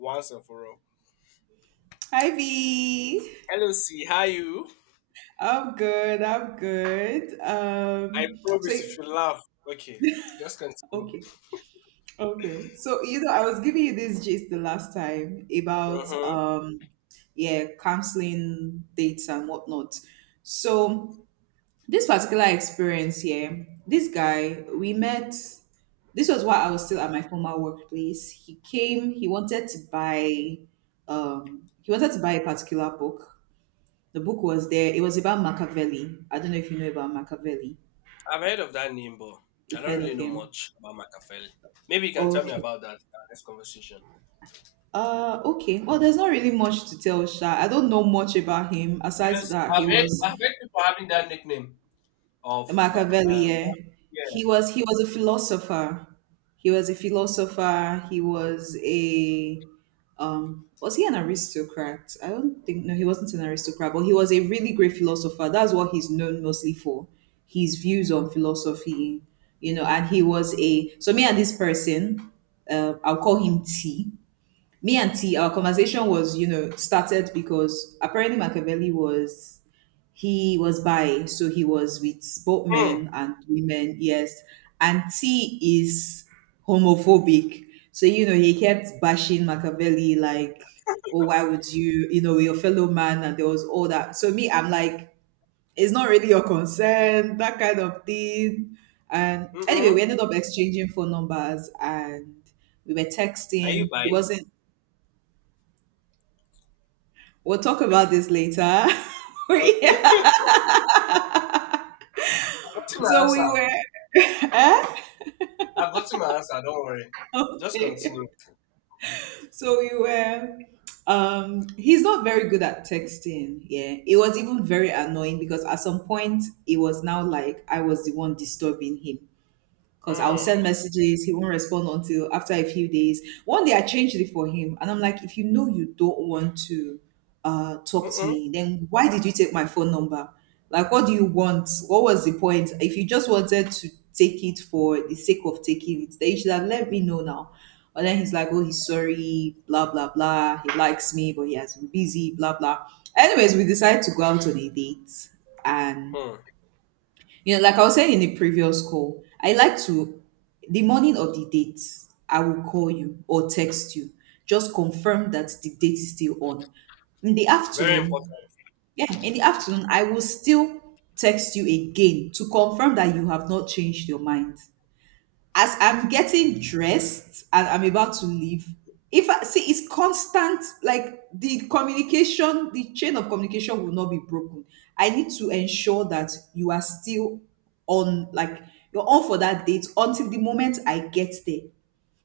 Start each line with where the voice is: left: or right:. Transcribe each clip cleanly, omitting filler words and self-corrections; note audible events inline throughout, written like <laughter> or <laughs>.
left: Once and for all.
right: Hi V.
left: Hello, C. How you?
right: I'm good. I'm good.
left: I
right: So
left: promise if you laugh. Okay, just continue.
right: okay. Okay. So you know, I was giving you this gist the last time about
left: Mm-hmm.
right: yeah, counseling dates and whatnot. So this particular experience here, this guy we met. This was while I was still at my former workplace. He came. He wanted to buy. He wanted to buy a particular book. The book was there. It was about Machiavelli. I don't know if you know about Machiavelli.
left: I've heard of that name, but I
right: You've
left: don't
right: heard
left: really
right: of
left: know
right: him.
left: much about Machiavelli. Maybe you can tell me
right: Okay.
left: about that in our next conversation.
right: Okay. Well, there's not really much to tell, Sha. I don't know much about him. Aside to
left: Because
right: that, he
left: I've heard,
right: was
left: I've heard people having that nickname of Mac.
right: Machiavelli. Yeah.
left: Yeah.
right: He was a philosopher. He was a philosopher. He was a was he an aristocrat? I don't think, no he wasn't an aristocrat, but he was a really great philosopher. That's what he's known mostly for, his views on philosophy, you know. And he was a, so me and this person, I'll call him T. Me and T, our conversation was, you know, started because apparently Machiavelli was, he was bi, so he was with both
left: Hmm.
right: men and women, yes. And T is homophobic. So, you know, he kept bashing Machiavelli, like, oh, why would you, you know, your fellow man? And there was all that. So, me, I'm like, it's not really your concern, that kind of thing. And
left: Mm-mm.
right: anyway, we ended up exchanging phone numbers and we were
left: Are you
right: texting.
left: by?
right: He wasn't, we'll talk about this later. <laughs>
left: Okay. <laughs> I've
right: Yeah.
left: gotten my
right: So we
left: answer.
right: were, <laughs> eh?
left: I've gotten my answer. Don't worry. Just continue.
right: Okay. So we were. He's not very good at texting. Yeah, it was even very annoying because at some point it was now like I was the one disturbing him. Because I'll send
left: Hmm.
right: messages, he won't respond until after a few days. One day I changed it for him, and I'm like, if you know you don't want to talk to
left: Mm-mm.
right: me, then why did you take my phone number? Like, what do you want? What was the point? If you just wanted to take it for the sake of taking it, then you should have let me know now. But then he's like, oh, he's sorry, blah, blah, blah. He likes me, but he has been busy, blah, blah. Anyways, we decided to go out on a date and
left: Hmm.
right: you know, like I was saying in the previous call, I like to, the morning of the date, I will call you or text you, just confirm that the date is still on. In the
left: Very important.
right: afternoon, yeah, in the afternoon, I will still text you again to confirm that you have not changed your mind as I'm getting dressed and I'm about to leave, if I see it's constant, like the communication, the chain of communication will not be broken. I need to ensure that you are still on, like you're on for that date until the moment I get there.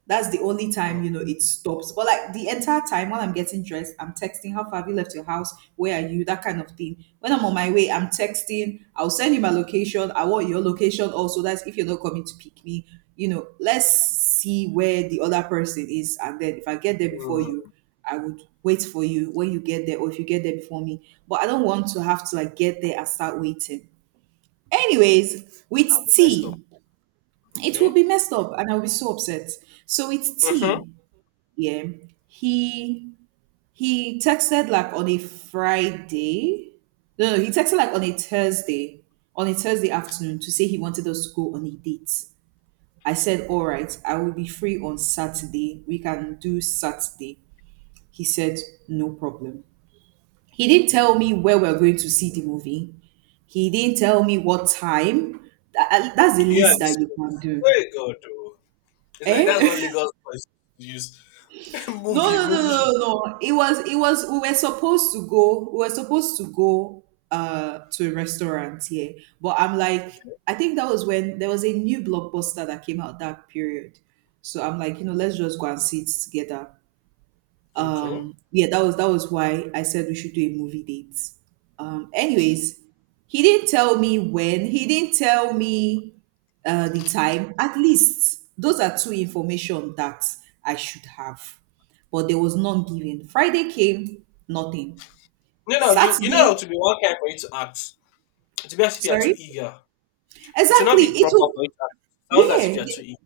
right: That's the only
left: Hmm.
right: time, you know, it stops. But like the entire time while I'm getting dressed, I'm texting, how far, have you left your house? Where are you? That kind of thing. When I'm on my way, I'm texting, I'll send you my location. I want your location also. That's if you're not coming to pick me. You know, let's see where the other person is. And then if I get there before
left: Hmm.
right: you, I would wait for you when you get there, or if you get there before me. But I don't want to have to like get there and start waiting. Anyways, with
left: Messed up.
right: tea, it will
left: Okay.
right: be messed up and I'll be so upset. So with
left: Mm-hmm.
right: tea, yeah. He he texted like on a Friday. No, no, he texted like on a Thursday afternoon to say he wanted us to go on a date. I said, all right, I will be free on Saturday. We can do Saturday. He said, no problem. He didn't tell me where we're going to see the movie. He didn't tell me what time. That's the
left: You
right: least
left: and this
right: that you
left: movie.
right: can do.
left: Very good. Oh. It's like that's
right: Eh?
left: what
right: <laughs>
left: Lagos boys use. <laughs>
right: No,
left: Movie,
right: no, no, no,
left: movie.
right: no, no. It was, it was. We were supposed to go. We were supposed to go to a restaurant here, but I'm like, I think that was when there was a new blockbuster that came out that period. So I'm like, you know, let's just go and sit together,
left: Okay.
right: yeah, that was why I said we should do a movie date. Anyways, he didn't tell me when he didn't tell me the time, at least those are two information that I should have, but there was none given. Friday came, nothing.
left: No, no, you know
right: Saturday,
left: it will be one kind for you to act. It will be as if you are too
right: sorry,
left: eager. It will not
right: exactly,
left: be
right: it
left: proper for
right: was,
left: you to act. Sound as if
right: yeah.
left: you are too eager.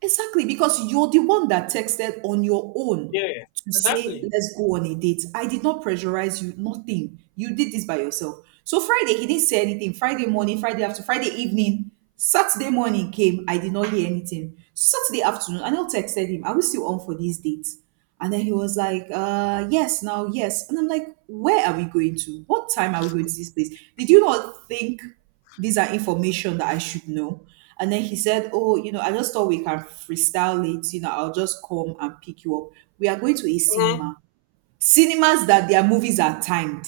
right: Exactly, because you're the one that texted on your own
left: Yeah,
right: to say,
left: exactly.
right: let's go on a date. I did not pressurize you, nothing. You did this by yourself. So Friday, he didn't say anything. Friday morning, Friday after, Friday evening, Saturday morning came. I did not hear anything. Saturday afternoon, I now texted him, are we still on for these dates? And then he was like, yes, now, yes. And I'm like, where are we going to? What time are we going to this place? Did you not think? These are information that I should know. And then he said, oh, you know, I just thought we can freestyle it. You know, I'll just come and pick you up. We are going to a
left: Mm-hmm.
right: cinema. Cinemas that their movies are timed.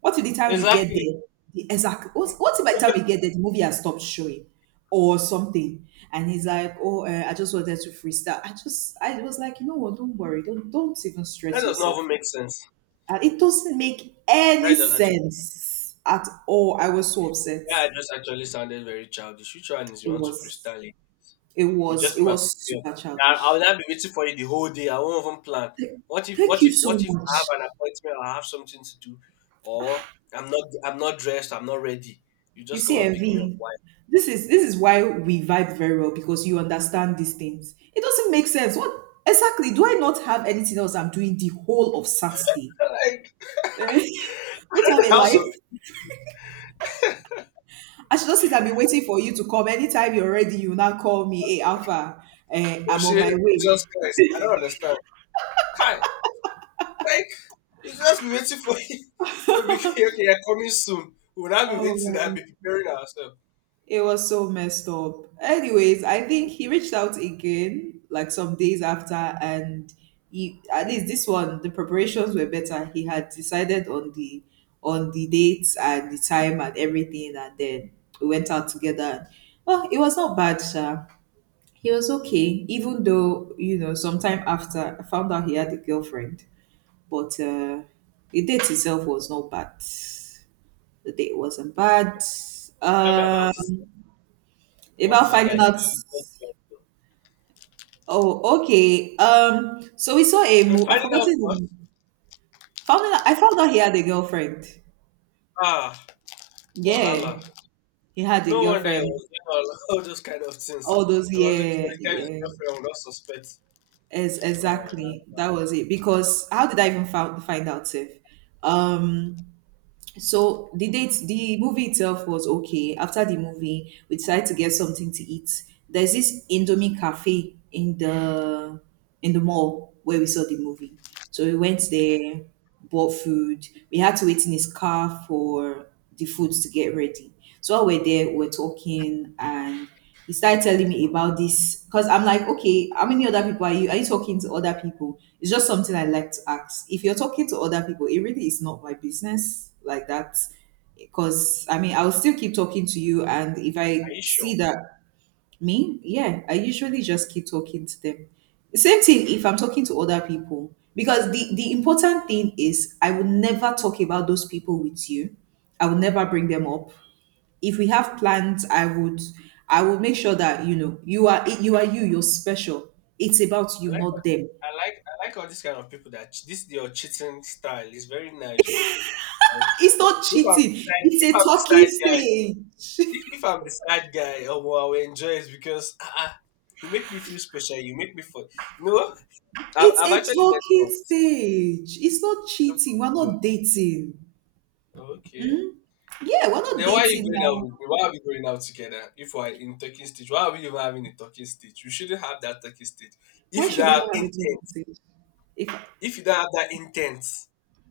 right: What if the time we get
left: Exactly.
right: there? The exact what if by the time we get there, the movie has stopped showing or something? And he's like, Oh, I just wanted to freestyle. I was like, you know what, don't worry, don't even
left: That
right: stress
left: does not
right: yourself.
left: even make sense.
right: And it doesn't make any
left: That does.
right: sense at all. I was so upset.
left: Yeah, I just actually sounded very childish. Which one is you
right: It
left: want to
right: was
left: freestyle it?
right: It
left: You
right: was
left: just
right: it
left: come and
right: was
left: pick me up.
right: super
left: I will
right: childish.
left: not be waiting for you the whole day. I won't even plan. What if
right: Thank
left: what
right: you
left: if
right: so
left: what if
right: much.
left: I have an appointment or I have something to do, or I'm not dressed, I'm not ready. You
right: You
left: just come
right: see,
left: and pick me up.
right: MV,
left: Why?
right: this is why we vibe very well because you understand these things. It doesn't make sense. What exactly, do I not have anything else I'm doing the whole of Saturday?
left: <laughs> Like
right: Eh? <laughs> Not
left: I don't
right: have a
left: have
right: life.
left: some
right: I should just sit and be waiting for you to come. Anytime you're ready, you now call me, hey Alpha, eh,
left: people
right: I'm on
left: say
right: my way.
left: Jesus Christ. I don't understand. Hi. Like we'll just be waiting for you. <laughs> They'll be, okay, okay, you're coming soon. We'll not be
right: Oh
left: waiting,
right: my.
left: I'll be preparing ourselves.
right: It was so messed up. Anyways,
left: And,
right: I think he reached out again, like some days after, and he, at least this one the preparations were better. He had decided on the, on the dates and the time and everything, and then we went out together. And, oh, it was not bad, Sha. He was okay, even though you know sometime after I found out he had a girlfriend, but the date itself was not bad. The date wasn't
left: mm,
right: bad.
left: tell me about it.
right: Um
left: What
right: about
left: did you
right: finding
left: guys
right: out.
left: eat? What did you guys
right: Oh, okay. So we saw a
left: do? And
right: movie. I
left: finding
right: forgot
left: out
right: his
left: what?
right: name. Found out, I found out he had a girlfriend.
left: Ah, Wahala.
right: Yeah, he had a
left: No wonder I
right: girlfriend.
left: was doing all, <laughs> all those kind of things.
right: All those,
left: I was looking for
right: yeah,
left: the kind of
right: yeah.
left: girlfriend I would not suspect.
right: As
left: Nah,
right: exactly
left: are
right: that was it. Because how did I even find out if? Um, so the date, the movie itself was okay. After the movie we decided to get something to eat. There's this indomie cafe in the, in the mall where we saw the movie. So we went there, bought food. We had to wait in his car for the food to get ready. So while we're there we're talking, and he started telling me about this because I'm like, okay, how many other people are you? Are you talking to other people? It's just something I like to ask. If you're talking to other people, it really is not my business like that. Because I mean, I'll still keep talking to you, and if
left: you
right: I
left: sure?
right: see that me, yeah, I usually just keep talking to them. Same thing if I'm
left: Okay.
right: talking to other people, because the important thing is I will never talk about those people with you. I will never bring them up. If we have plans, I would make sure that, you know, you are, you are, you're special. It's about
left: I
right: you,
left: like,
right: not them.
left: I like all these kind of people that this your cheating style is very nice. Oh. Like,
right: It's not cheating, it's
left: if
right: a
left: I'm the
right: talking
left: side guy,
right: stage.
left: if,
right: <laughs>
left: if I'm the side guy, oh, well, I will enjoy it because you make me feel special. You make me feel. You know, I've,
right: It's
left: I've
right: a
left: actually met
right: talking
left: some.
right: stage, it's not cheating, we're not dating.
left: Okay.
right: Yeah, we're not
left: Then why are you
right: dating
left: going out?
right: now.
left: Me? Why are we going out together? If we're in talking stage, why are we even having a talking stage? You shouldn't have that talking stage. If
right: Why
left: you don't
right: should we
left: have
right: not have a talking
left: intent,
right: stage if,
left: if you don't have that intent,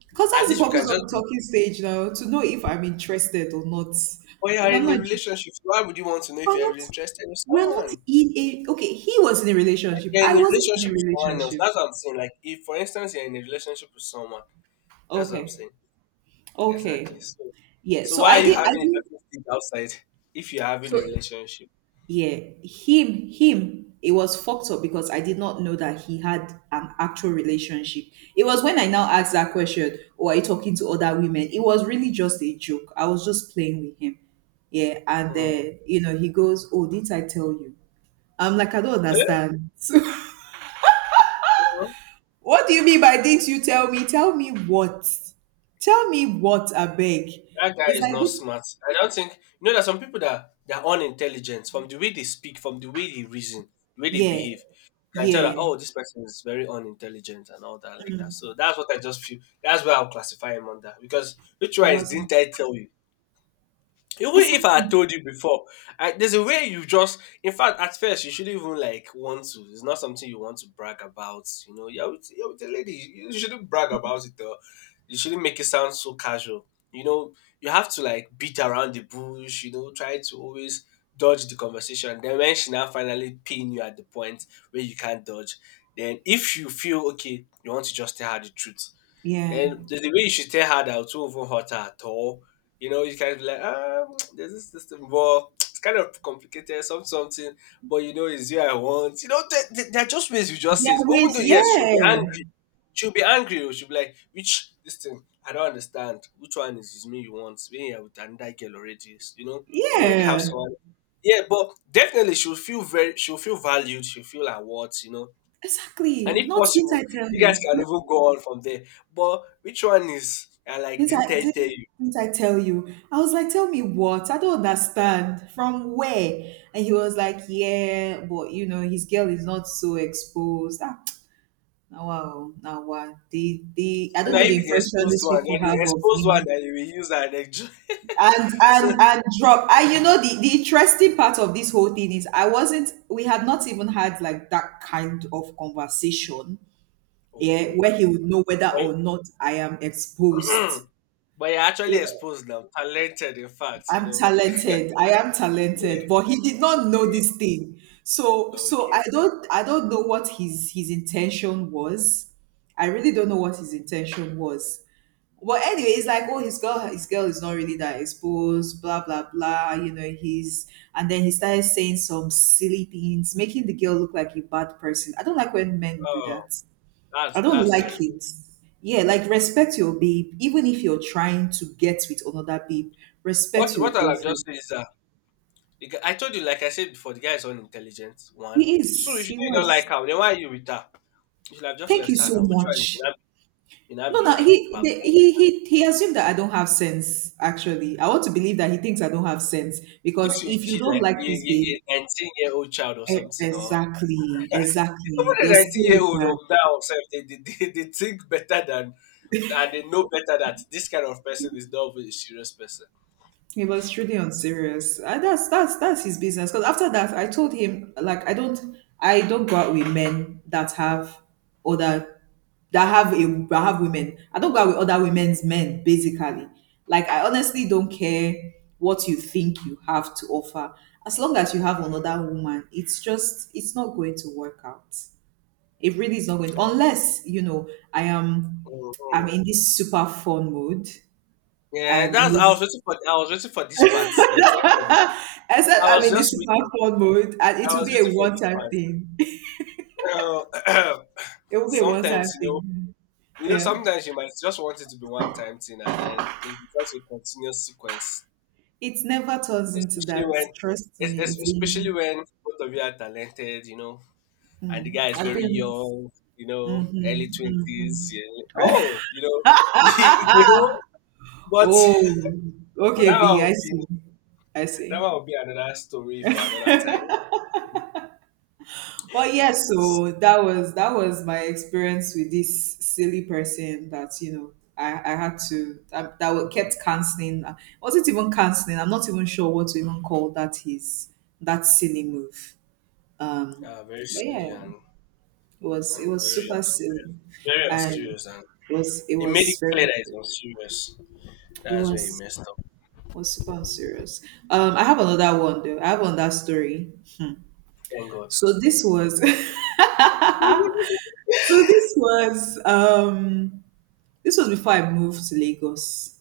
right: because that's
left: at
right: the
left: least we can
right: purpose of
left: just
right: the
left: be.
right: talking stage now, to know if I'm interested or not.
left: When
right: If
left: you're
right: I'm
left: in a
right: not
left: relationship, why would you want to know if
right: we're
left: you're
right: not
left: interested in
right: we're not
left: someone?
right: in a, okay, he was in a relationship,
left: You're
right: I
left: in a
right: wasn't in
left: relationship
right: a
left: with someone else.
right: relationship.
left: That's what I'm saying. Like, if for instance you're in a relationship with someone, that's what I'm
right: Okay.
left: saying.
right: Okay.
left: Exactly. So,
right: Yeah.
left: so
right: So
left: why
right: I
left: are you
right: did I
left: having a
right: did
left: talking stage outside if you're having
right: so
left: a relationship?
right: yeah, him it was fucked up because I did not know that he had an actual relationship. It was when I now asked that question, or are you talking to other women? It was really just a joke. I was just playing with him. Yeah, and
left: Mm.
right: you know, he goes, "Oh, did I tell you?" I'm like, "I don't
left: Eh,
right: understand."
left: no.
right: <laughs> What do you mean by didn't you tell me? Tell me what? Tell me what, I beg.
left: That guy
right: It's
left: is
right: like,
left: not
right: "Did-
left: smart. I don't think you know. There's some people that they are unintelligent from the way they speak, from the way they reason, the way they
right: yeah,
left: behave. You can tell
right: yeah.
left: that oh, this person is very unintelligent and all that like that. So that's what I just feel. That's where I'll classify him under, because which
right: He
left: one is
right: was
left: didn't I tell you? Even if I had
right: exactly.
left: told you before, there's a way you just. In fact, at first you shouldn't even like want to. It's not something you want to brag about. You know, you're with a lady. You shouldn't brag about it. Or you shouldn't make it sound so casual. You know, you have to like beat around the bush. You know, try to always dodge the conversation. Then when she now finally pin you at the point where you can't dodge, then if you feel okay, you want to just tell her the truth.
right: Yeah.
left: Then there's the way you should tell her that it won't even hurt her at all. You know, you can be like, there's this system, but it's kind of complicated, some something, but you know, it's you I want. You know, there are just ways you just
right: There
left: say, it.
right: are
left: Even
right: ways.
left: though, yes, she'll be
right: Yeah.
left: angry. She'll be angry. Oh, she'll be like, which, this thing, I don't understand. Which one is me you want? Me, I with another girl already. You know, you already have
right: Yeah.
left: someone, yeah, but definitely she'll feel valued, she'll feel like what, you know. And
right: Exactly.
left: if
right: Not did
left: possible,
right: I tell
left: you guys
right: you?
left: can even go on from there. But which one is I like
right: did I,
left: didn't I
right: did,
left: tell you?
right: did I tell you? I was like, "Tell me what? I don't understand. From where?" And he was like, "Yeah, but you know, his girl is not so exposed." Ah, <tsk> now, wow. Now, what? I
left: So
right: don't
left: now
right: know
left: you
right: the
left: be the
right: impression
left: exposed
right: these
left: one,
right: people
left: then you
right: have of
left: exposed one
right: me.
left: that you will use and enjoy.
right: and
left: <laughs> So
right: and and drop. And you know, the interesting part of this whole thing is I wasn't we had not even had like that kind of conversation, yeah, where he
left: oh,
right: would know whether or not I am
left: but,
right: exposed.
left: <clears throat> but you're actually
right: Yeah,
left: exposed now. Talented in fact, you
right: I'm
left: know.
right: talented, I am
left: Yeah,
right: talented, but he did not know this thing. so
left: okay.
right: so
left: Okay.
right: I don't know what his intention was. I really don't know what his intention was. But anyway, it's like, "Oh, his girl is not really that exposed, blah blah blah." You know, he's and then he started saying some silly things, making the girl look like a bad person. I don't like when men do
left: Oh,
right: that.
left: that's
right: I don't
left: that's
right: like
left: terrible.
right: it. Yeah, like respect your babe, even if you're trying to get with another babe. Respect
left: What
right: your
left: what I'll have just
right: girlfriend.
left: said is that I told you, like I said before, the guy is unintelligent. One.
right: He
left: So
right: is.
left: if you
right: He
left: know you don't like
right: was.
left: her, then why are you with her? You should have just
right: Thank you
left: left her
right: so
left: now. Which one is you
right: much.
left: now you now
right: No,
left: be
right: no,
left: like
right: he
left: back.
right: the, he assumed that I don't have sense. Actually, I want to believe that he thinks I don't have sense, because
left: Usually a
right: if you
left: kid
right: don't
left: like
right: like
left: a, a,
right: this babe,
left: a 19-year-old child or
right: e-
left: something, or
right: exactly,
left: <laughs>
right: exactly,
left: even
right: you're
left: a 19
right: still
left: year
right: with
left: old
right: her.
left: of now self, they think better than, and they know better that this kind of person is not even a serious person.
right: He was truly unserious. That's his business. Because after that, I told him like I don't, I don't go out with men that have other, that have a that have women. I don't go out with other women's men, basically. Like, I honestly don't care what you think you have to offer. As long as you have another woman, it's just it's not going to work out. It really is not going to,
left: Um,
right: unless, you know, I am,
left: mm,
right: I'm
left: mm.
right: in this super fun mood.
left: Yeah,
right: I'm in
left: that's I was
right: this,
left: waiting for I was waiting for this part, but everybody.
right: <laughs> except
left: I
right: I'm
left: was
right: in this
left: just
right: super
left: waiting.
right: fun mood and
left: I
right: it will
left: was
right: be a
left: waiting for this
right: one-time
left: part.
right: thing. <laughs>
left: Uh, <coughs> <clears throat>
right: It will be a one-time
left: sometimes
right: thing.
left: you know
right: Yeah.
left: sometimes you might just want it to be one time thing, and then it becomes a continuous sequence.
right: It never turns into
left: Especially
right: that.
left: when
right: Trust
left: es-
right: me.
left: es-
right: It's
left: especially
right: been,
left: when both of you are talented, you know, and the guy is
right: I've
left: very
right: been,
left: young, you
right: hmm,
left: know, early
right: hmm.
left: twenties. Yeah. Oh, <laughs> you know, but
right: Oh,
left: but
right: okay,
left: that one
right: B, I
left: will be
right: see. I
left: that
right: see.
left: one will be another story for another time.
right: But yes,
left: It's,
right: so that was my experience with this silly person that, you know, I had to, that kept canceling. Was it even canceling? I'm not even sure what to even call that silly move. Um,
left: very
right: but yeah,
left: silly, and
right: it was it
left: and
right: was super silly,
left: very
right: and
left: unserious, and
right: it was it
left: it made it
right: was
left: clear that it's
right: very,
left: unserious.
right: it
left: That's where he
right: was
left: messed up.
right: was super serious. I have another one though. I have another story.
left: Thank God.
right: So this was
left: <laughs>
right: <laughs> so this was before I moved to Lagos.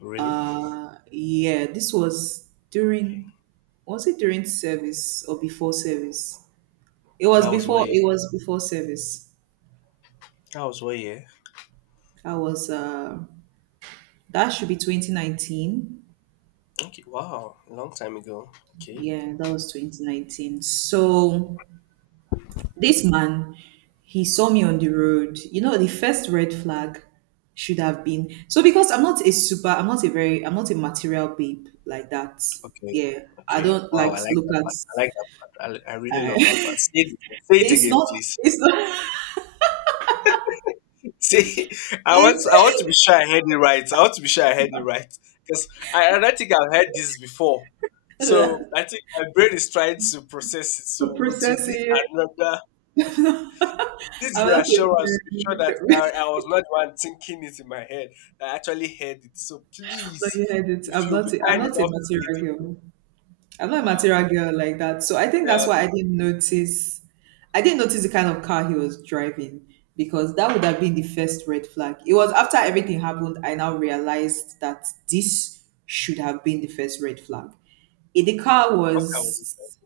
left: Really?
right: Yeah, this was
left: Okay.
right: during, was it during service or before service?
left: That was what year.
right: It was before service.
left: That was what year.
right: I was that should be 2019.
left: Okay, wow, a long time ago. Okay,
right: Yeah, that was 2019. So this man, he saw me on the road. You know, the first red flag should have been, so because I'm not a material babe like that.
left: okay,
right: Yeah, I
left: okay.
right: don't
left: Wow,
right: like
left: I
right: to
left: like
right: look
left: that
right: at.
left: part. I like that part. I really
right: Uh,
left: love that part. Say
right: <laughs>
left: it
right: it's
left: again,
right: not.
left: please.
right: It's not.
left: <laughs> Say, I want to be
right: It's
left: sure I heard it right. I want to be sure I heard it right, because I don't think I've heard this before.
right: <laughs>
left: So
right: to
left: I think my brain is trying to process it. So oh, to
right: process
left: need
right: it.
left: another this
right: I'm not
left: reassurance to be
right: a. <laughs>
left: sure that I was not the one thinking it in my head. I actually heard it. So
right: No,
left: please,
right: you heard it.
left: if
right: I'm
left: you'll be
right: not. A, I'm
left: kind
right: not a
left: enough to say it
right: material
left: again.
right: girl. I'm not a
left: Wow.
right: material girl like that. So I think that's
left: Yeah,
right: why I didn't notice, I didn't notice the kind of car he was driving, because that would have been the first red flag. It was after everything happened I now realized that this should have been the first red flag. Eh, the car
left: what car was it?
right: was,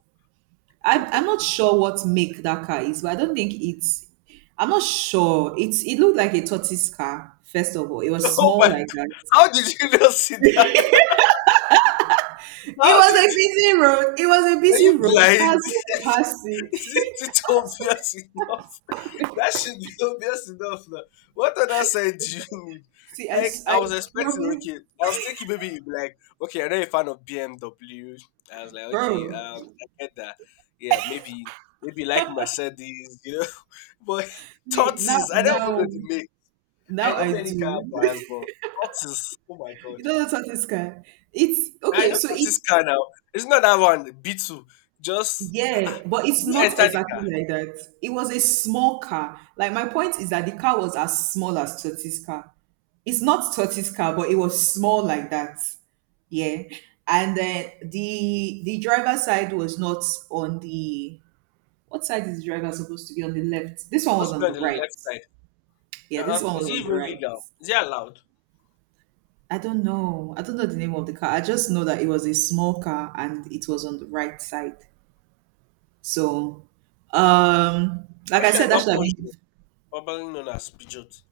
right: I'm not sure what make that car is, but I don't think it's, I'm not sure. It's, it looked like a tortoise car, first of all. It
left: <laughs>
right: was
left: Oh
right: small
left: my!
right: like that.
left: How did you not see that? <laughs>
right: It
left: How
right: was a
left: did?
right: busy road. It was a
left: Were
right: busy
left: you
right: road.
left: blind?
right: Cars were
left: <laughs>
right: passing.
left: Is it too obvious enough? <laughs> That should be <laughs> obvious enough now. What other side do you <laughs> need? Like I
right: I
left: was expecting.
right: promise,
left: Okay, I was thinking maybe you'd be like, okay, I'm not a fan of BMW. I was like, okay,
right: bro.
left: I get that. Yeah, maybe like Mercedes, you know. <laughs> But
right: See,
left: Tortoise, I don't even know the make. I
right: now
left: know
right: I
left: many car
right: do.
left: brands,
right: <laughs>
left: but Tortoise. Oh my God.
right: You don't know what this guy. It's
left: I
right: okay.
left: know
right: So
left: not this
right: it's,
left: car now. It's not that one. B two. Just
right: yeah,
left: ah.
right: but it's
left: You
right: not
left: enter the car.
right: exactly like that. It was a small car. Like, my point is that the car was as small as Totti's car. It's not Totti's car, but it was small like that. Yeah, and then the driver's side was not on the what side is the driver supposed to be on, the left? This
left: It's
right: one
left: supposed
right: was
left: to be
right: on
left: on
right: the
left: the
right: right.
left: left side.
right: Yeah, this one
left: Uh-uh. Is
right: was
left: it
right: on the
left: even
right: right.
left: legal? Is it allowed?
right: I don't know. I don't know the name of the car. I just know that it was a small car and it was on the right side. So,
left: I
right: like
left: you
right: I
left: sure it's
right: said, that
left: not
right: should have been.
left: Peugeot? Probably known as Peugeot.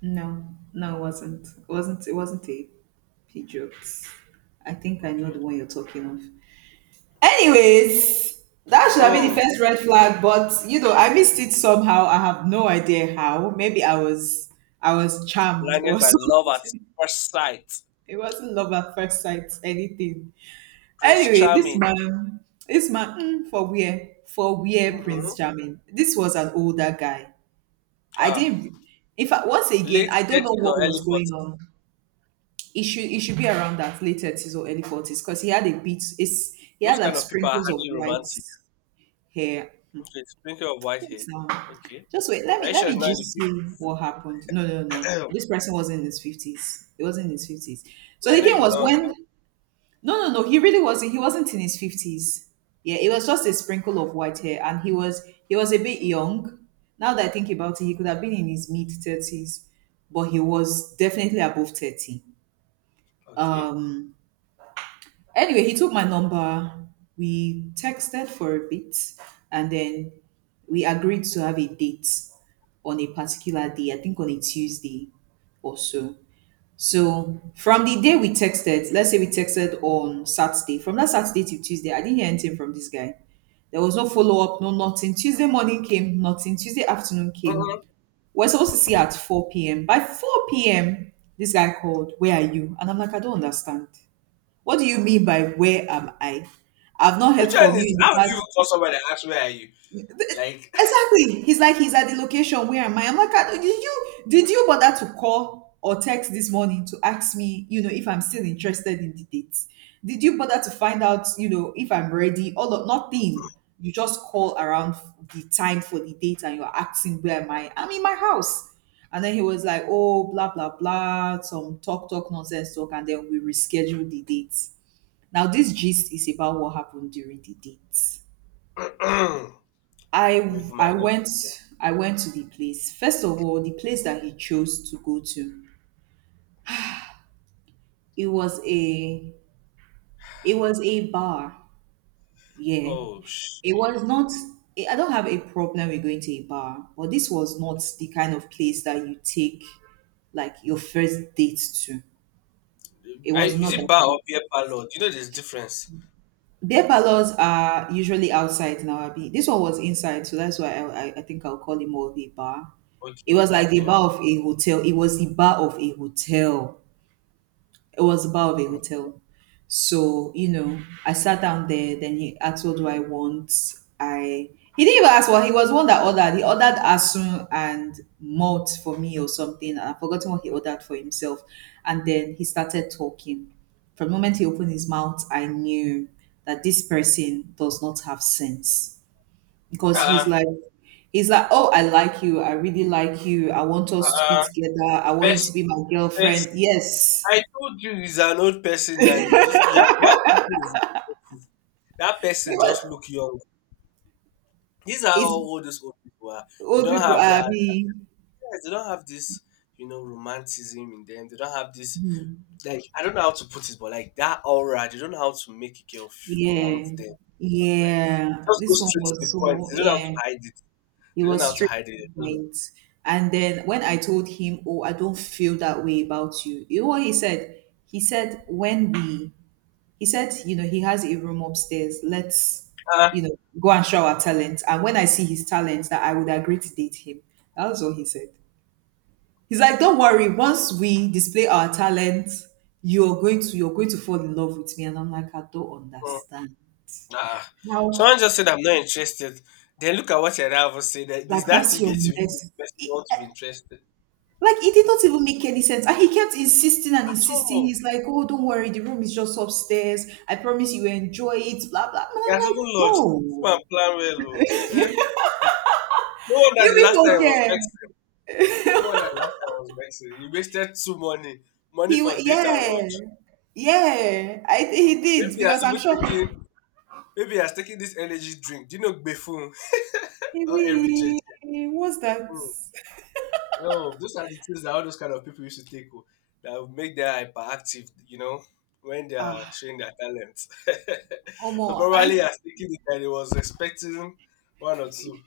right: No, no, it wasn't. It wasn't. It wasn't a Peugeot. I think I know
left: Okay.
right: the one you're talking of.
left: Okay.
right: Anyways, that should have been the
left: Hmm.
right: first red flag, but you know, I missed it somehow. I have no idea how. Maybe I was, I was charmed
left: Blinded
right: or <laughs>
left: by love at
right: something.
left: first sight.
right: It wasn't love at first sight, anything.
left: Prince
right: Anyway,
left: Charming.
right: this man, mm, for where Prince
left: Mm-mm.
right: Charming. This was an older guy. I
left: Ah.
right: didn't. In fact, once again,
left: Late
right: I don't know
left: thirties
right: what
left: or early
right: was going
left: forties.
right: on. It should be around that late thirties or early forties because he had a bit. It's, he
left: Those
right: had
left: kind
right: like
left: of people are
right: sprinkles of
left: hardly
right: white
left: romantic.
right: hair.
left: Okay. It's plenty of white
right: Wait
left: hair.
right: now,
left: Okay.
right: just wait. Let
left: Are
right: me
left: you
right: let
left: sure
right: me
left: in
right: just
left: the
right: see what happened. No, no, no.
left: fifties? <coughs>
right: This person was in his fifties. He was in his fifties. So
left: <clears throat> I
right: the
left: know
right: thing
left: you
right: was
left: know.
right: when, no, no, no. He really wasn't. He wasn't in his fifties. Yeah, it was just a sprinkle of white hair, and he was a bit young. Now that I think about it, he could have been in his mid thirties, but he was definitely above thirty.
left: Okay.
right: Anyway, he took my number. We texted for a bit, and then we agreed to have a date on a particular day. I think on a Tuesday or so. So from the day we texted, let's say we texted on Saturday, from that Saturday till Tuesday, I didn't hear anything from this guy. There was no follow up, no nothing. Tuesday morning came, nothing. Tuesday afternoon came.
left: Mm-mm.
right: We're supposed to see at 4 p.m. By 4 p.m., this guy called, "Where are you?" And I'm like, "I don't understand. What do you mean by where am I? I've not heard
left: Which one
right: from you
left: is?
right: in the
left: How would you even
right: past"
left: call somebody and ask where are you? Like,
right: Exactly. He's like, he's at the location. "Where am I?" I'm like, "Ah, did you, did you bother to call or text this morning to ask me, you know, if I'm still interested in the date? Did you bother to find out, you know, if I'm ready? All of nothing. You just call around the time for the date and you're asking where am I? I'm in my house." And then he was like, "Oh, blah, blah, blah," some talk, talk, nonsense talk, and then we reschedule the date. Now, this gist is about what happened during the date.
left: <clears throat> let me
right: I
left: put my
right: I
left: ear.
right: went I went to the place. First of all, the place that he chose to go to, it was a it was a bar. Yeah.
left: Oh
right: It was
left: shit!
right: not, I don't have a problem with going to a bar, but this was not the kind of place that you take like your first date to. It
left: I,
right: was
left: is
right: not
left: it
right: that
left: bar
right: kind
left: or
right: of
left: beer
right: place.
left: parlor? Do you know there's difference?
right: Beer parlors are usually outside now. Abi. This one was inside, so that's why I think I'll call it more of a bar. It
left: Okay,
right: was like the
left: okay.
right: bar of a hotel. It was the bar of a hotel. It was the bar of a
left: Hmm.
right: hotel. So, you know, I sat down there, then he asked what do I want. I he didn't even ask, what he was one that ordered. He ordered asun and malt for me or something. And I've forgotten what he ordered for himself. And then he started talking. From the moment he opened his mouth, I knew that this person does not have sense. Because
left: Uh,
right: he's like, "Oh, I like you, I really like you, I want us to be
left: uh,
right: together, I want you
left: First,
right: to be my girlfriend."
left: first.
right: Yes.
left: I told you he's an old person, and you are the one thinking he's expensive. That person just look young. These are how
right: It's
left: old these old people are. They
right: old
left: don't
right: people
left: have
right: are
left: that.
right: being,
left: Yes, they don't have this, romanticism in them. They don't have this,
right: hmm,
left: like I don't know how to put it, but like that aura, they don't know how to make a girl want
right: yeah,
left: them. Something like
right: yeah.
left: just go
right: This one
left: straight to
right: was
left: the point.
right: so,
left: They don't know how to
right: yeah,
left: hide it.
right: he
left: They don't know
right: was
left: how to
right: straight
left: hide
right: to
left: it.
right: the
left: They're just
right: point. And then when I told him, "Oh, I don't feel that way about you," you know what he said? He said, "When we," he said, you know, he has a room upstairs, let's,
left: like,
right: you know, go and show our talent. And when I see his talent, that I would agree to date him. That was what he said. He's like, don't worry, once we display our talent, you're going to fall in love with me. And I'm like, I don't
left: ah, mm,
right: understand.
left: ah.
right: How,
left: Someone just said I'm not interested. Then look at what your rival said. That is
right: like
left: that to
right: that's your
left: get you the
right: next
left: person you
right: it-
left: want to be interested
right: like it did not even make any sense. And he kept insisting and
left: at
right: insisting.
left: all.
right: He's like, oh, don't worry, the room is just upstairs. I promise you will enjoy it, blah blah. And
left: He
right: I'm
left: has even
right: like,
left: lodged. This man
right: bro,
left: plan well. Oh. Eh, eh. No wonder
right: you
left: the last
right: people
left: time was
right: care.
left: vexed. No wonder the last time was vexed. He wasted two money, money for date and
right: Yeah.
left: lunch.
right: Yeah, he
left: Maybe
right: did
left: he has
right: because I'm
left: even
right: sure.
left: taken. Maybe I was taking this energy drink. Do you know Gbefun
right: Hey,
left: or every jet?
right: wait, what's that?
left: Oh, those are the things that all those kind of people used to take oh, that would make them hyperactive, you know, when they are
right: Ah,
left: showing their talents. <laughs> So
right: Omo,
left: probably
right: I
left: I was thinking that he was expecting one or 2.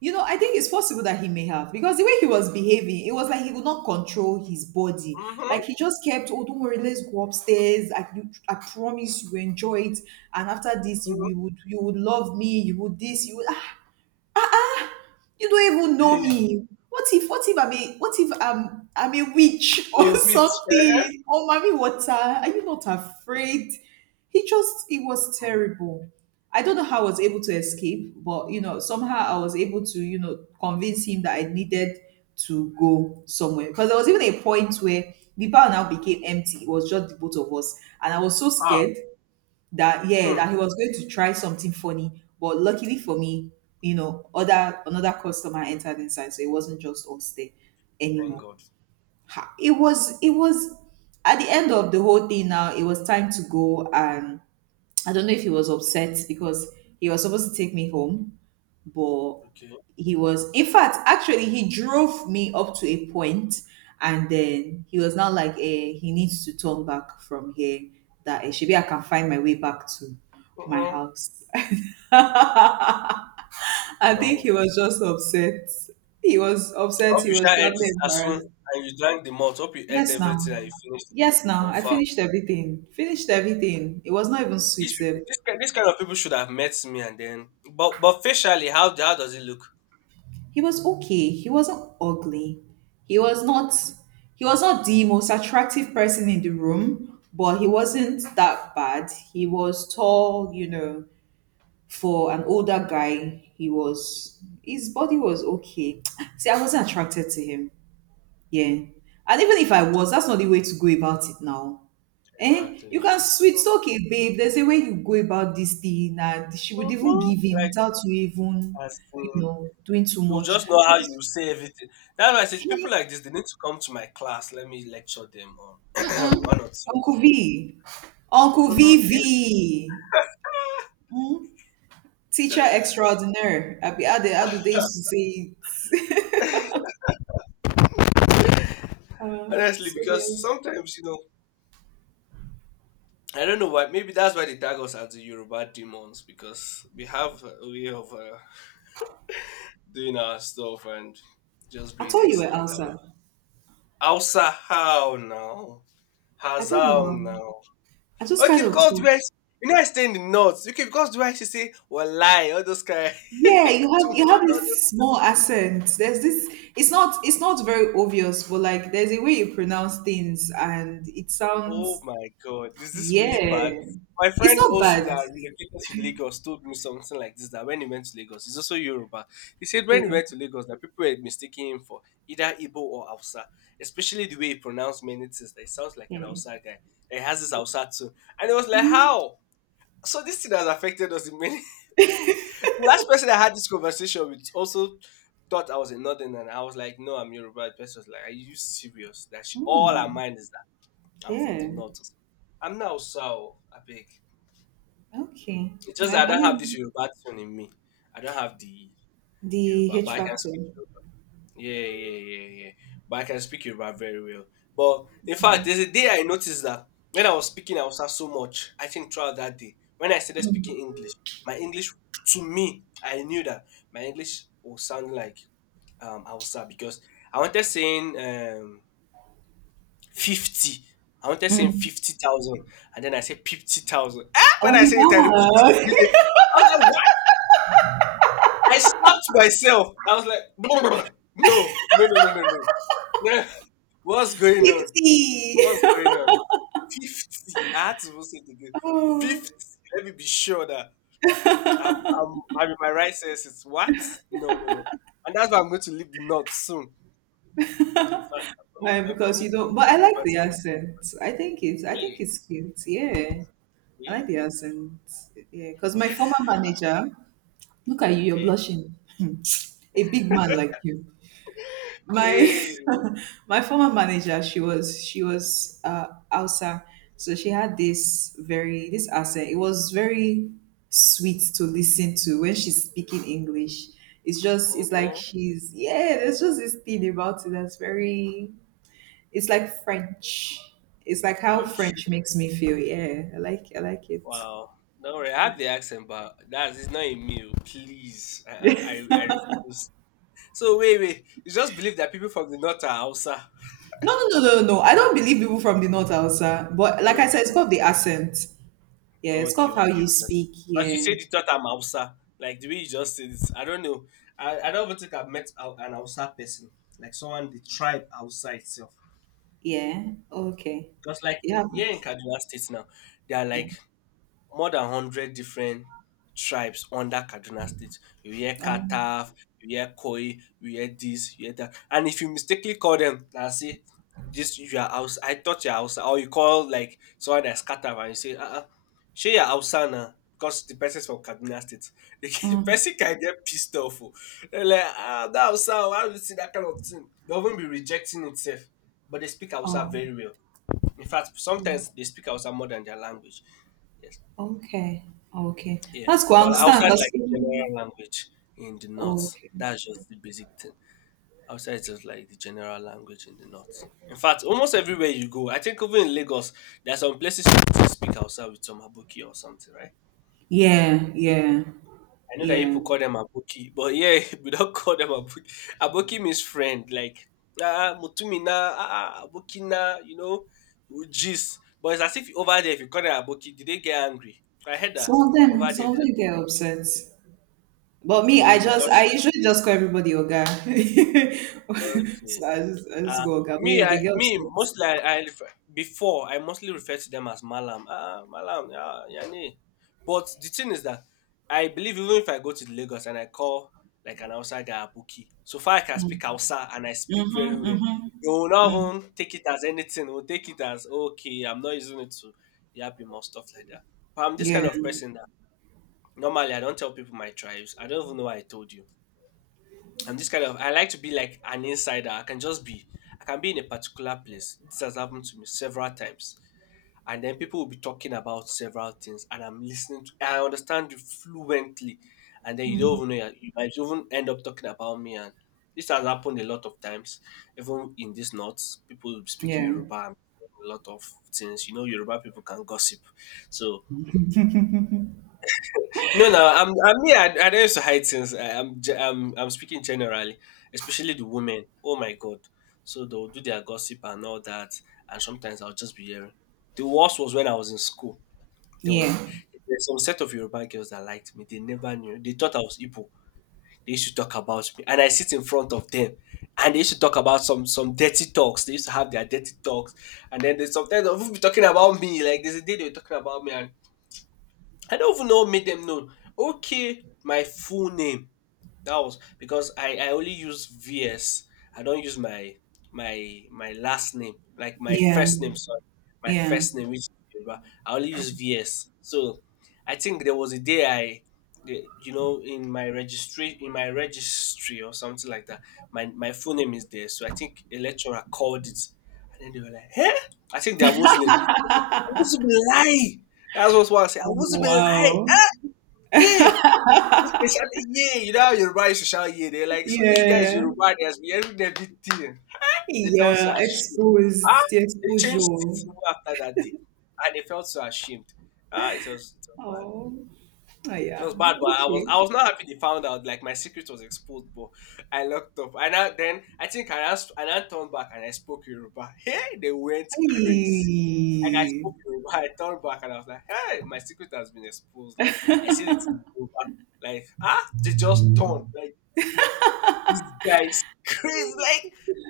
right: you know, I think it's possible that he may have because the way he was behaving, it was like he could not control his body.
left: Mm-hmm.
right: Like he just kept, oh, don't worry, let's go upstairs. I promise you will enjoy it, and after this,
left: Hmm.
right: you would love me. You would this. You would. You don't even know
left: Hey,
right: me. What if I'm a what if I'm I'm a witch <laughs> or
left: you bitch. Uh-huh.
right: something? Or mommy water? Are you not afraid? He just it was terrible. I don't know how I was able to escape, but you know, somehow I was able to, you know, convince him that I needed to go somewhere. Because there was even a point where the bar now became empty. It was just the both of us. And I was so
left: Ah,
right: scared that, yeah,
left: hmm.
right: that he was going to try something funny, but luckily for me, you know, other another customer entered inside, so it wasn't just us there
left: Thank
right: anymore.
left: God.
right: It was, at the end of the whole thing now, it was time to go. And I don't know if he was upset because he was supposed to take me home, but
left: Okay.
right: he was in fact actually he drove me up to a point, and then he was now like, eh, he needs to turn back from here, that eh, maybe I can find my way back to my
left: Mm-mm.
right: house. <laughs> I think
left: No.
right: he was just upset.
left: I hope
right: He
left: you
right: was
left: shall ate it
right: probably
left: as soon
right: embarrassed.
left: and you drank the malt. Hope you ate
right: yes now
left: everything and you finished.
right: yes now I
left: Confirm.
right: finished everything. Finished everything. It was not even sweet
left: These people,
right: sef.
left: this, this kind of people should have met me and then, but facially, how does it look?
right: He was okay. He wasn't ugly. He was not he was not the most attractive person in the room, but he wasn't that bad. He was tall, you know, for an older guy. He was his body was okay. <tsk> See, I wasn't attracted to him. Yeah. And even if I was, that's not the way to go about it now. Eh? You can
left: Exactly.
right: sweet talk it, babe. There's a way you go about this thing, and she would even
left: Hmm.
right: give him
left: Like
right: without you even,
left: as in,
right: doing too
left: you
right: much.
left: just know
right: But
left: how you
right: it's
left: say everything. That's why I said people like this they need to come to my class. Let me lecture them on <clears throat> one or 2.
right: Uncle V. Uncle V,
left: Mhm. Yes.
right: V. Hmm? Teacher extraordinaire. I be, how, they, how do they used to say it? <laughs> Uh,
left: Honestly,
right: so
left: because
right: yes.
left: sometimes you know I don't know why. Maybe that's why they tag us as the Yoruba demons because we have a way of doing our stuff and just
right: I
left: being
right: thought you were
left: excellent at what.
right: outside.
left: Hausa, how now?
right: I don't know.
left: Hassle now.
right: I just
left: Okay,
right: kind of
left: because do I,
right: thought.
left: you know I stay in the north. Okay, because do I should say lie all those kind.
right: Yeah,
left: <laughs> Kutumba,
right: you have
left: all those.
right: this small accent. There's this, it's not very obvious, but like there's a way you pronounce things and it
left: Oh
right: sounds,
left: my god, is this really
right: yeah.
left: bad? My
right: It's
left: friend
right: not
left: also
right: bad.
left: that relocated to Lagos told me something like this, that when he went to Lagos, he's also Yoruba. He said when he
right: Yeah.
left: went to Lagos that people were mistaking him for either Igbo or Hausa, especially the way he pronounced many things. That he sounds like an
right: Yeah.
left: Hausa guy. That he has this Hausa too, and it was like
right: Mm,
left: how. So this thing has affected us in many. The last person I had this conversation with also thought I was a northern, and I was like, "No, I'm Yoruba." The person was like, "Are you serious?" That she, all her
right: mm,
left: mind is that I'm from the
right: yeah.
left: north. I'm not Osao, I beg.
right: Okay.
left: It's just
right: I,
left: that I
right: I
left: don't have this
right: mean,
left: Yoruba thing in me. I don't have the
right: the
left: Yoruba, but
right: H
left: I can
right: factor.
left: speak. Yeah, yeah, yeah, yeah. But I can speak Yoruba very well. But in fact, there's a day I noticed that when I was speaking I was so much. I think throughout that day, when I started speaking English, my English, to me, I knew that my English will sound like Hausa because I wanted saying 50. I wanted saying
right: Mm.
left: 50,000, and then I said 50,000. Ah, when
right: Oh
left: I said it, I repeated it
right: my God.
left: immediately. I was like, what? I slapped myself. I was like, <laughs> no, no, no, no, no, no. No. <laughs> What's
right: <laughs>
left: going on?
right: 50.
left: What's
right: <laughs>
left: going on? 50. I had to say it again.
right: Oh,
left: 50. Let me be sure that I'm in my right senses. What? No, no, no. And that's why I'm going to leave the north soon. In fact, I'm coming.
right: why?
left: I'm
right: Because
left: coming.
right: you
left: I'm
right: don't. But I
left: coming
right: like
left: over
right: the
left: to you.
right: accent. I think it's, I think
left: Really?
right: it's cute. Yeah, I
left: Okay.
right: like the accent. Yeah, because my former manager. Look at you. You're
left: Okay.
right: blushing. <laughs> A big man like you. My
left: Hey.
right: <laughs> my former manager, she was Hausa. So she had this very this accent. It was very sweet to listen to when she's speaking English. It's like
left: Mm.
right: she's yeah, there's just this thing about it that's very, it's like French. It's like how
left: Okay.
right: French makes me feel. Yeah, I like it.
left: Wow. Don't worry. I have the accent, but that's it's not in me. Oh. Please. I refuse. So wait, wait. You just believe that people from the north are Hausa?
right: No, I don't believe people from the north Hausa. But like I said, it's
left: Okay.
right: called the accent, yeah. It's
left: Okay.
right: called how
left: Okay.
right: you
left: Because
right: speak,
left: as you
right: yeah.
left: said, you thought I'm Hausa. Like the way you just said this. I don't know. I don't even think I've met an Hausa person. Like someone the tribe Hausa itself.
right: Yeah, okay.
left: Because like
right: You
left: here in
right: haven't.
left: Kaduna State now, there are
right: Yeah.
left: like more than 100 different tribes under Kaduna State. You hear
right: Um,
left: Kataf, you hear Koi, you hear this, you hear that. And if you mistakenly call them and say this you are house, I thought you're house, or you call like someone that's Kataf and you say, shey you're Hausa now. Because the person's from Kaduna State, <laughs> the
right: mm,
left: person can get pissed off. Oh. They're like, ah, that Hausa, oh, why how you see that kind of thing? They'll even be rejecting itself. But they speak Hausa
right: oh,
left: very well. In fact, sometimes they speak Hausa more than their language. Yes.
right: okay. Okay.
left: Yes,
right: That's cool. I
left: but
right: understand
left: outside
right: because,
left: like general language in the north,
right: okay.
left: that's just the basic thing. Outside it's just like the general language in the north. In fact, almost everywhere you go, I think even in Lagos, there are some places you still speak outside with some Aboki or something, right?
right: Yeah, yeah,
left: I know that
right: yeah.
left: people call them Aboki, but yeah, <laughs> we don't call them Aboki. Aboki means friend, like ah Mutumina, ah ah, Abokina, you know, jeez. But it's as if over there, if you call them Aboki, did they get angry? I heard that
right: Some of
left: over
right: them,
left: there, they-
right: get upset. But me, I
left: because
right: usually just call everybody Oga. <laughs>
left: okay.
right: So I just
left: Uh,
right: go Oga. But
left: me,
right: yeah, they
left: I
right: get
left: me
right: upset.
left: mostly I mostly refer to them as Malam. Ah, Malam, yeah, yani. But the thing is that I believe even if I go to Lagos and I call like an outside guy Abuki, so far I can speak Hausa and I speak very
right: Mm-hmm,
left: well.
right: mm-hmm.
left: You will not even take it as anything. Will take it as okay. I'm not using it to yap him or stuff like that. But I'm this
right: Yeah,
left: kind of person that normally I don't tell people my tribes. I don't even know why I told you. I'm this kind of I like to be like an insider. I can be in a particular place. This has happened to me several times. And then people will be talking about several things and I'm listening to I understand you fluently. And then you don't even know you might even end up talking about me, and this has happened a lot of times. Even in this north, people speak
right: yeah,
left: Yoruba and a lot of things. You know, Yoruba people can gossip. So no, no, I don't used to hide things. I'm speaking generally, especially the women. Oh my god! So they'll do their gossip and all that, and sometimes I'll just be hearing. The worst was when I was in school. There was
right: yeah,
left: there's some set of Yoruba girls that liked me. They never knew. They thought I was Igbo. They used to talk about me, and I sit in front of them, and they used to talk about some dirty talks. They used to have their dirty talks, and then they sometimes they'll be talking about me. Like there's a day they were talking about me, and I don't even know made them know. Okay, my full name. That was because I only use VS. I don't use my last name, like my
right: yeah,
left: first name. Sorry, my
right: yeah.
left: first name, which is Yoruba. I only use VS. So I think there was a day I, you know, in my registry or something like that. My full name is there. So I think a lecturer called it, and then they were like, "Hey, I think they're Muslim." I must be lie. That's what I say. I
right: Oh,
left: wasn't be lie.
right: wow.
left: Yeah. They shouted, yeah, you know how Yoruba used to shout, yeah. They're like, so this guy is
right: Yeah,
left: Yoruba, he has been hearing everything. They felt so
right: yeah,
left: ashamed. Ah,
right: exposed, the
left: they
right: exposure.
left: changed it
right: Oh,
left: even after that day. And they felt so ashamed. Ah, it was bad.
right: oh
left: It
right: yeah.
left: was bad, but
right: Okay.
left: I was not happy they found out. Like my secret was exposed, but I locked up. And I, then I think I asked and I turned back and I spoke Yoruba. Hey, they went crazy. Like I
right: Hey.
left: spoke to him, <laughs> I turned back and I was like, "Hey, my secret has been exposed." Like I see it in Yoruba. Like ah, they just turned. Like this guy is <laughs> crazy. Like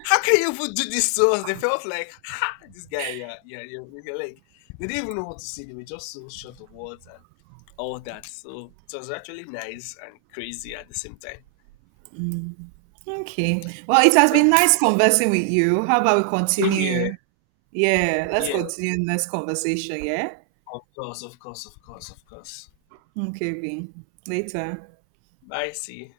left: how can you even do this to us? They felt like ah, this guy. Yeah, yeah, yeah, yeah, yeah." Like they didn't even know what to say. They were just so short of words and all that. So it was actually nice and crazy at the same time.
right: Okay. Well, it has
left: So
right: been nice conversing with you. How about we
left: same
right: continue?
left: year.
right: Yeah, let's
left: Yeah,
right: continue next conversation, yeah?
left: of course, of course, of course, of course.
right: Okay, Vin. Later.
left: Bye. See.